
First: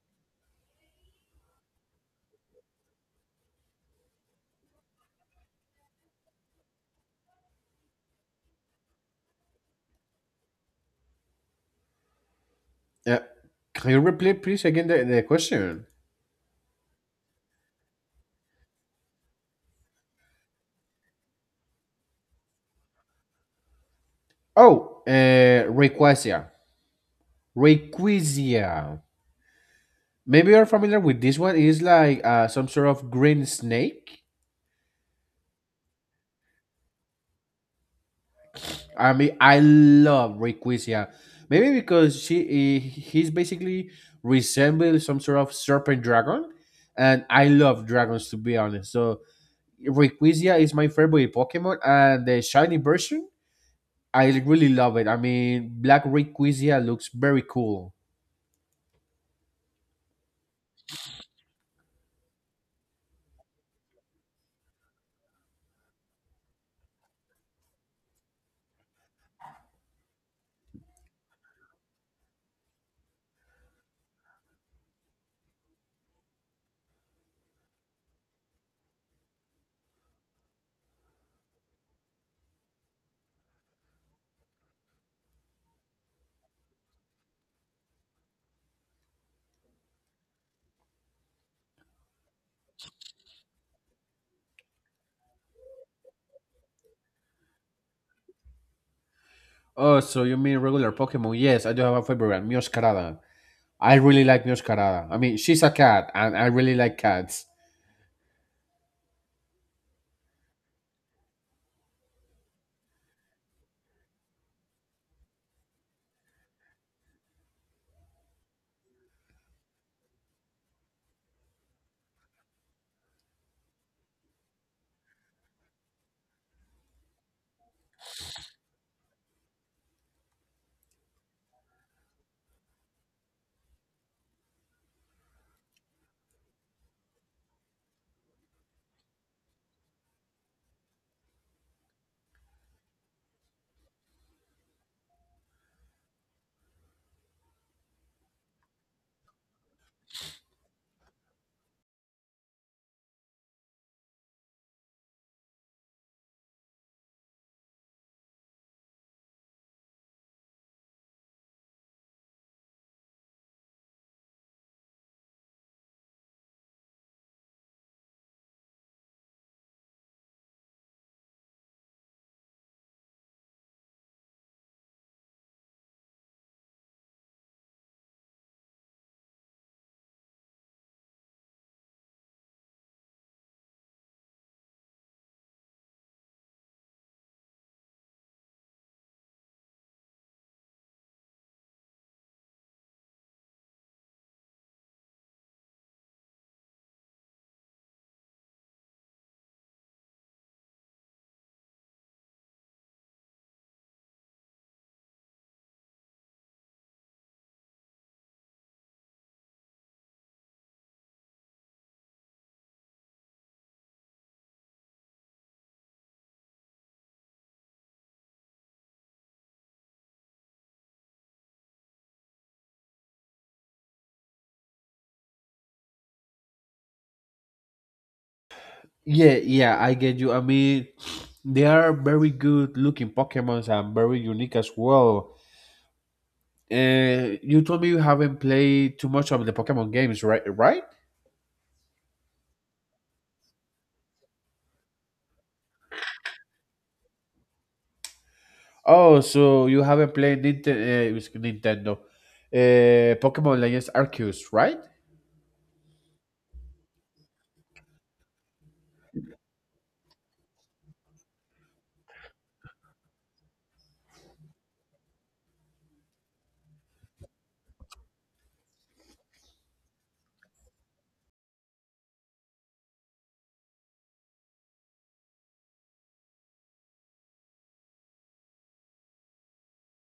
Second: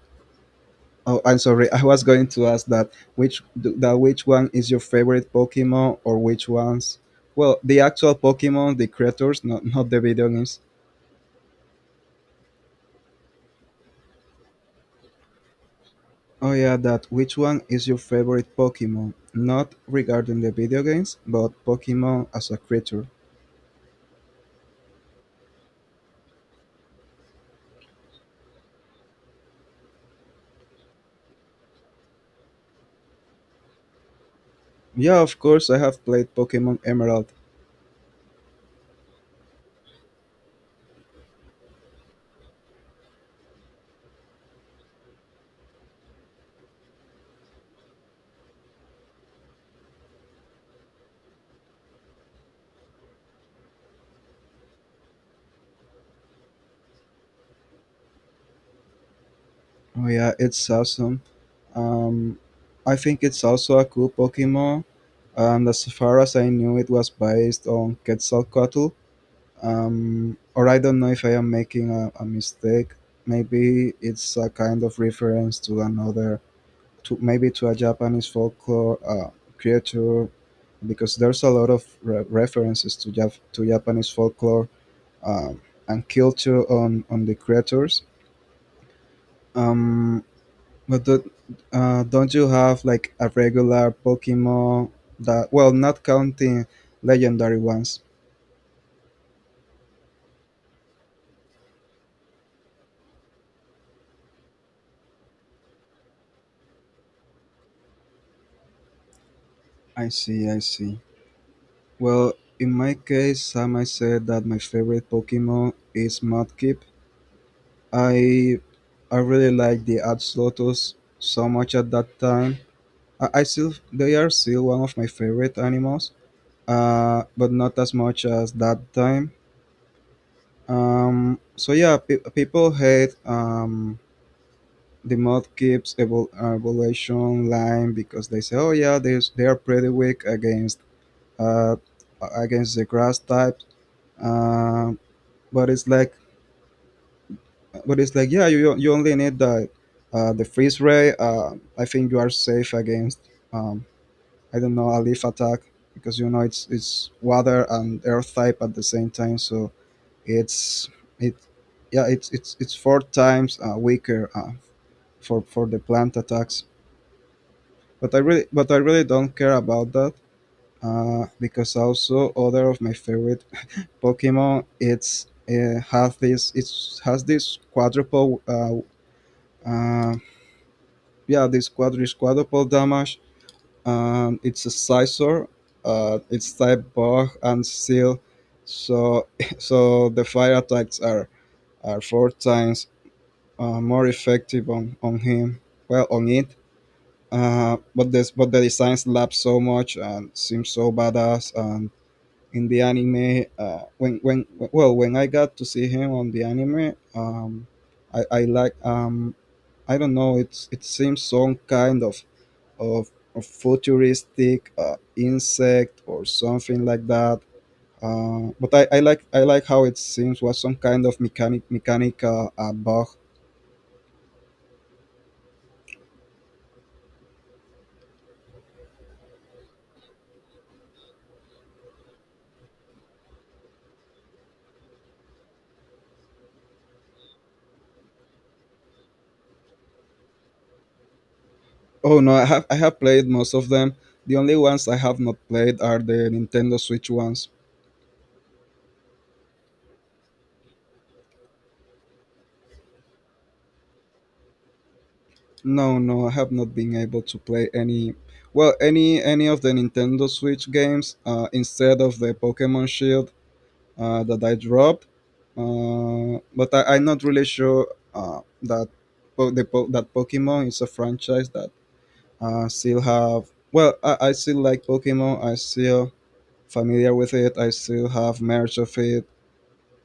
Speaker 1: Oh, I'm sorry, I was going to ask that which one is your favorite Pokemon or which ones? Well, the actual Pokemon, the creators, not the video games.
Speaker 2: Uh, can you repeat please again the question?
Speaker 1: Oh yeah, that which one is your favorite Pokemon? Not regarding the video games, but Pokemon as a creature.
Speaker 2: Oh, Rayquaza. Rayquaza. Maybe you're familiar with this one. It's like some sort of green snake.
Speaker 1: Yeah, of course, I have played Pokemon Emerald.
Speaker 2: I mean, I love Rayquaza. Maybe because he's basically resembles some sort of serpent dragon, and I love dragons to be honest. So Rayquaza is my favorite Pokemon, and the shiny version I really love it. I mean, Black Rayquaza looks very cool.
Speaker 1: Oh yeah, it's awesome. Um, I think it's also a cool Pokemon, and as far as I knew, it was based on Quetzalcoatl. Or I don't know if I am making a mistake. Maybe it's a kind of reference to another to maybe to a Japanese folklore creature because there's a lot of references to to Japanese folklore um, and culture on the creatures. Um, but the, don't you have like a regular Pokemon that well, not counting legendary ones?
Speaker 2: Oh, so you mean regular Pokemon? Yes, I do have a favorite, Mioscarada. I really like Mioscarada. I mean, she's a cat, and I really like cats.
Speaker 1: I see, I see. Well, in my case, I might say that my favorite Pokemon is Mudkip. I I really like the Ad Slotos so much at that time. I still they are still one of my favorite animals, but not as much as that time. So yeah, people hate the Mudkip's evolution line because they say, oh yeah, they are pretty weak against uh, against the grass type. Um, but it's like but it's like yeah you only need the freeze ray I think you are safe against um, I don't know a leaf attack because you know it's water and earth type at the same time so it's it yeah it's four times weaker for the plant attacks but I really don't care about that because also other of my favorite Pokemon it's has this quadruple uh, yeah, this quadri is quadruple damage, and it's a scissor. It's type bug and steel, so so the fire attacks are four times more effective on him. Well, on it. But the design slaps so much and seems so badass. And in the anime, when I got to see him on the anime, I like I don't know. It seems some kind of a futuristic insect or something like that. But I like how it seems was some kind of mechanical bug.
Speaker 2: Yeah, yeah, I get you. I mean, they are very good looking Pokemons and very unique as well. You told me you haven't played too much of the Pokemon games, right? Right?
Speaker 1: Oh no, I have played most of them. The only ones I have not played are the Nintendo Switch ones.
Speaker 2: Oh, so you haven't played Nintendo, it's Nintendo, Pokemon Legends Arceus, right?
Speaker 1: No, no, I have not been able to play any, well, any of the Nintendo Switch games instead of the Pokemon Shield that I dropped, but I'm not really sure that that Pokemon is a franchise that still have. Well, I still like Pokemon. I still familiar with it. I still have merch of it.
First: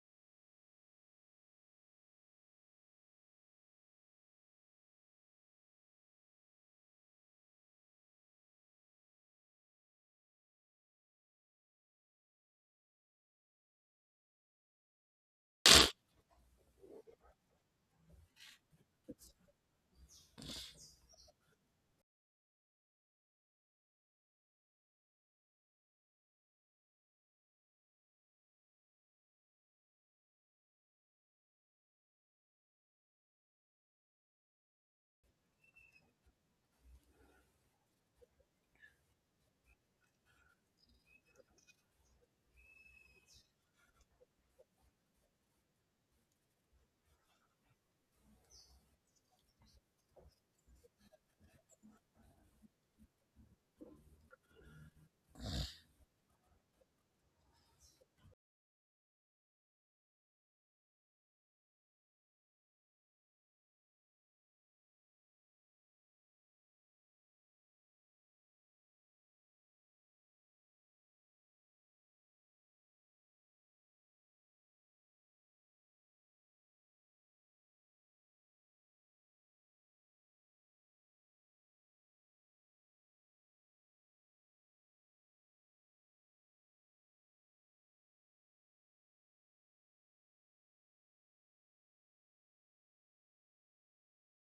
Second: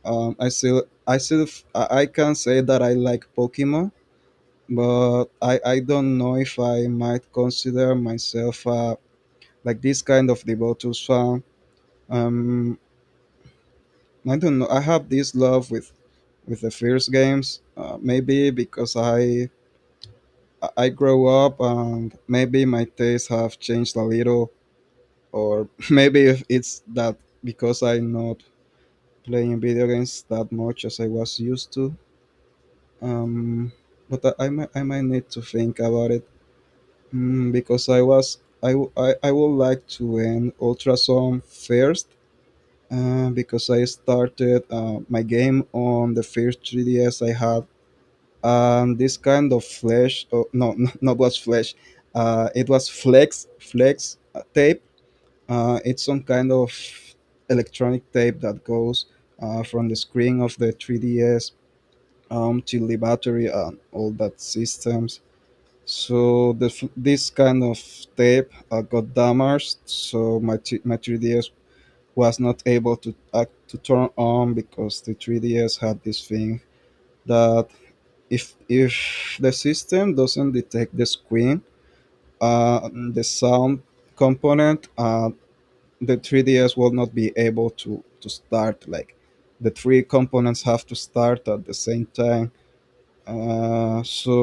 Speaker 1: I still I can say that I like Pokemon, but I don't know if I might consider myself like this kind of Devotus fan. Um, I don't know. I have this love with the first games. Maybe because I grow up and maybe my tastes have changed a little, or maybe if it's that because I'm not playing video games that much as I was used to. Um, but I might need to think about it, because I was I, w- I would like to end Ultrasound first because I started my game on the first 3DS I had, um, this kind of flesh. Oh, no, no, not was flesh, it was flex tape. Uh it's some kind of electronic tape that goes from the screen of the 3DS, to the battery and all that systems, so this kind of tape got damaged, so my 3DS was not able to act to turn on, because the 3DS had this thing that, if the system doesn't detect the screen, the sound component, the 3DS will not be able to start. Like, the three components have to start at the same time, so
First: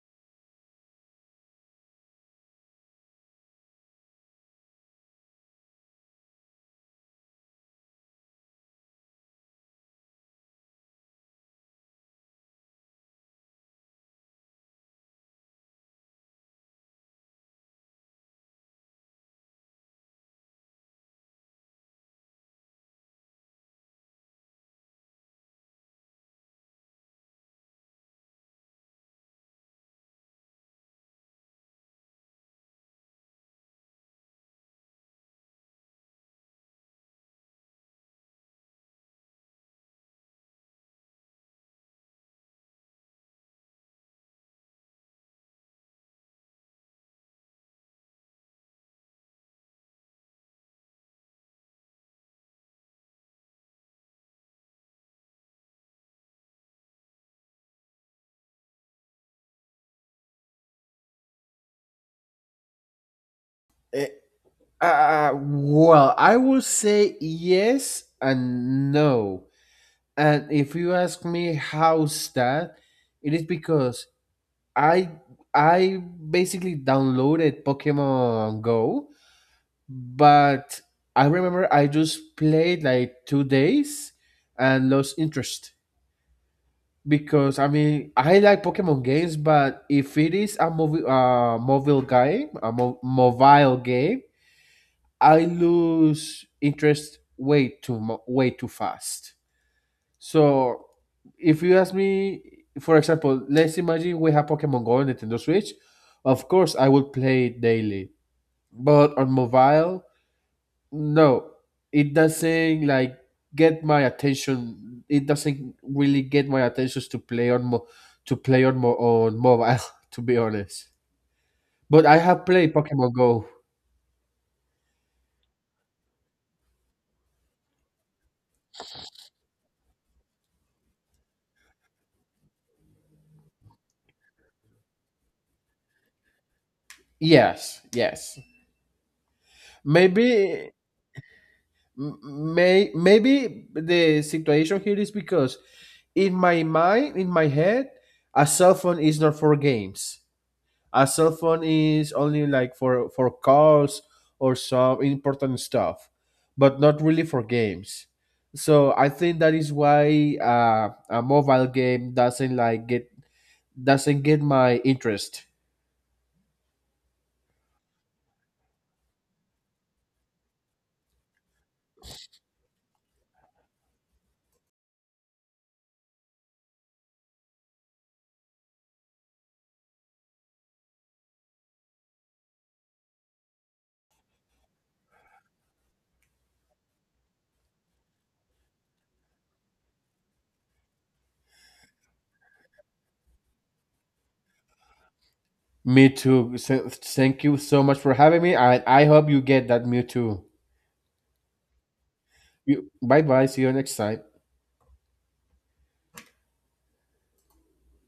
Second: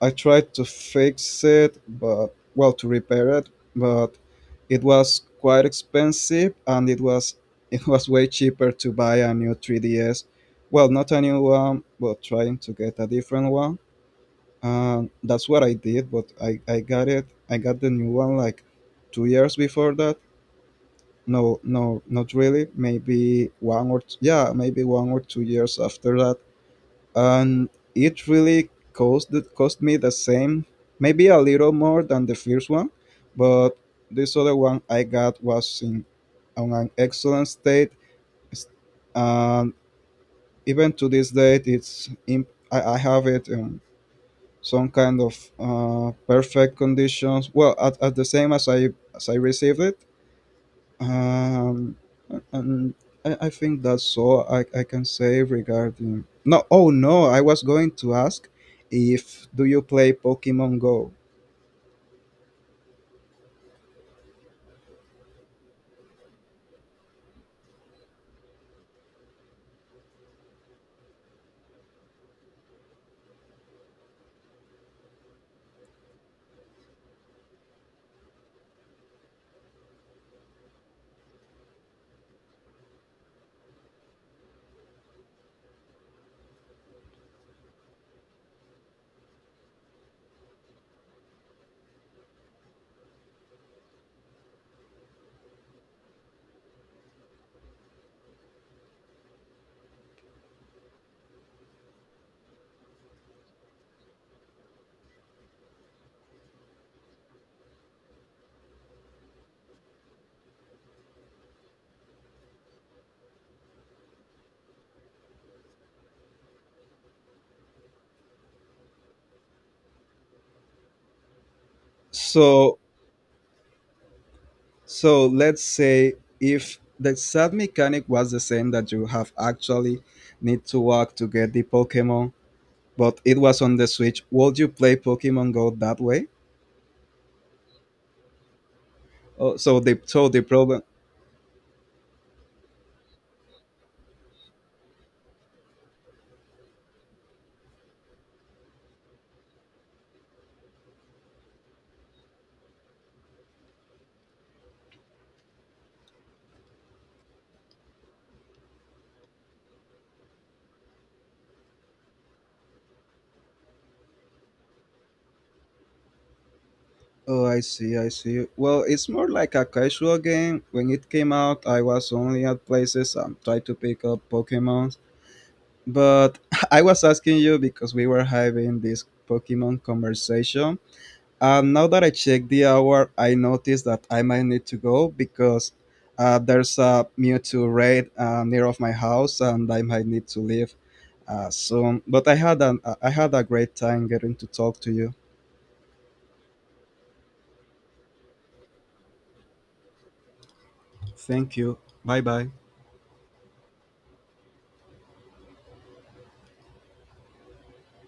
Speaker 1: I tried to fix it, but, well, to repair it, but it was quite expensive and it was it was way cheaper to buy a new 3DS. Well, not a new one, but trying to get a different one, and that's what I did. But I got it. I got the new one like 2 years before that. No, no, not really. Maybe yeah, maybe 1 or 2 years after that, and it really cost me the same, maybe a little more than the first one, but this other one I got was in on an excellent state. It's- and even to this date, I have it. Some kind of perfect conditions. Well, at the same as I received it, um, and I think that's all I can say regarding. No, oh no, I was going to ask if do you play Pokemon Go?
Speaker 2: Uh, well, I will say yes and no. And if you ask me how's that, it is because I I basically downloaded Pokemon Go, but I remember I just played like 2 days and lost interest because I mean I like Pokemon games, but if it is a movie mobile game, mobile game, I lose interest way too fast. So if you ask me, for example, let's imagine we have Pokemon Go on Nintendo Switch. Of course, I will play it daily. But on mobile, no, it doesn't like get my attention. It doesn't really get my attention to play on mobile. To be honest, but I have played
Speaker 1: So
Speaker 2: Pokemon Go.
Speaker 1: so let's say, if the sad mechanic was the same that you have, actually need to walk to get the Pokemon, but it was on the Switch. Would you play Pokemon Go that way?
Speaker 2: Yes, yes.
Speaker 1: So the
Speaker 2: Maybe
Speaker 1: problem.
Speaker 2: M- May maybe the situation here is because in my mind, in my head, a cell phone is not for games. A cell phone is only like for calls or some important stuff, but not really for games. So I think that is why a mobile game doesn't get my interest.
Speaker 1: Oh, I see, I see. Well, it's more like a casual game. When it came out, I was only at places and tried to pick up Pokemons. But I was asking you because we were having this Pokemon conversation. And now that I checked the hour, I noticed that I might need to go because there's a Mewtwo raid near of my house, and I might need to leave soon. But I had a great time getting to talk to you.
Speaker 2: Me too. So, thank you so much for having me. I hope you get that me too.
Speaker 1: Thank you. Bye bye.
Speaker 2: You bye bye. See you next time.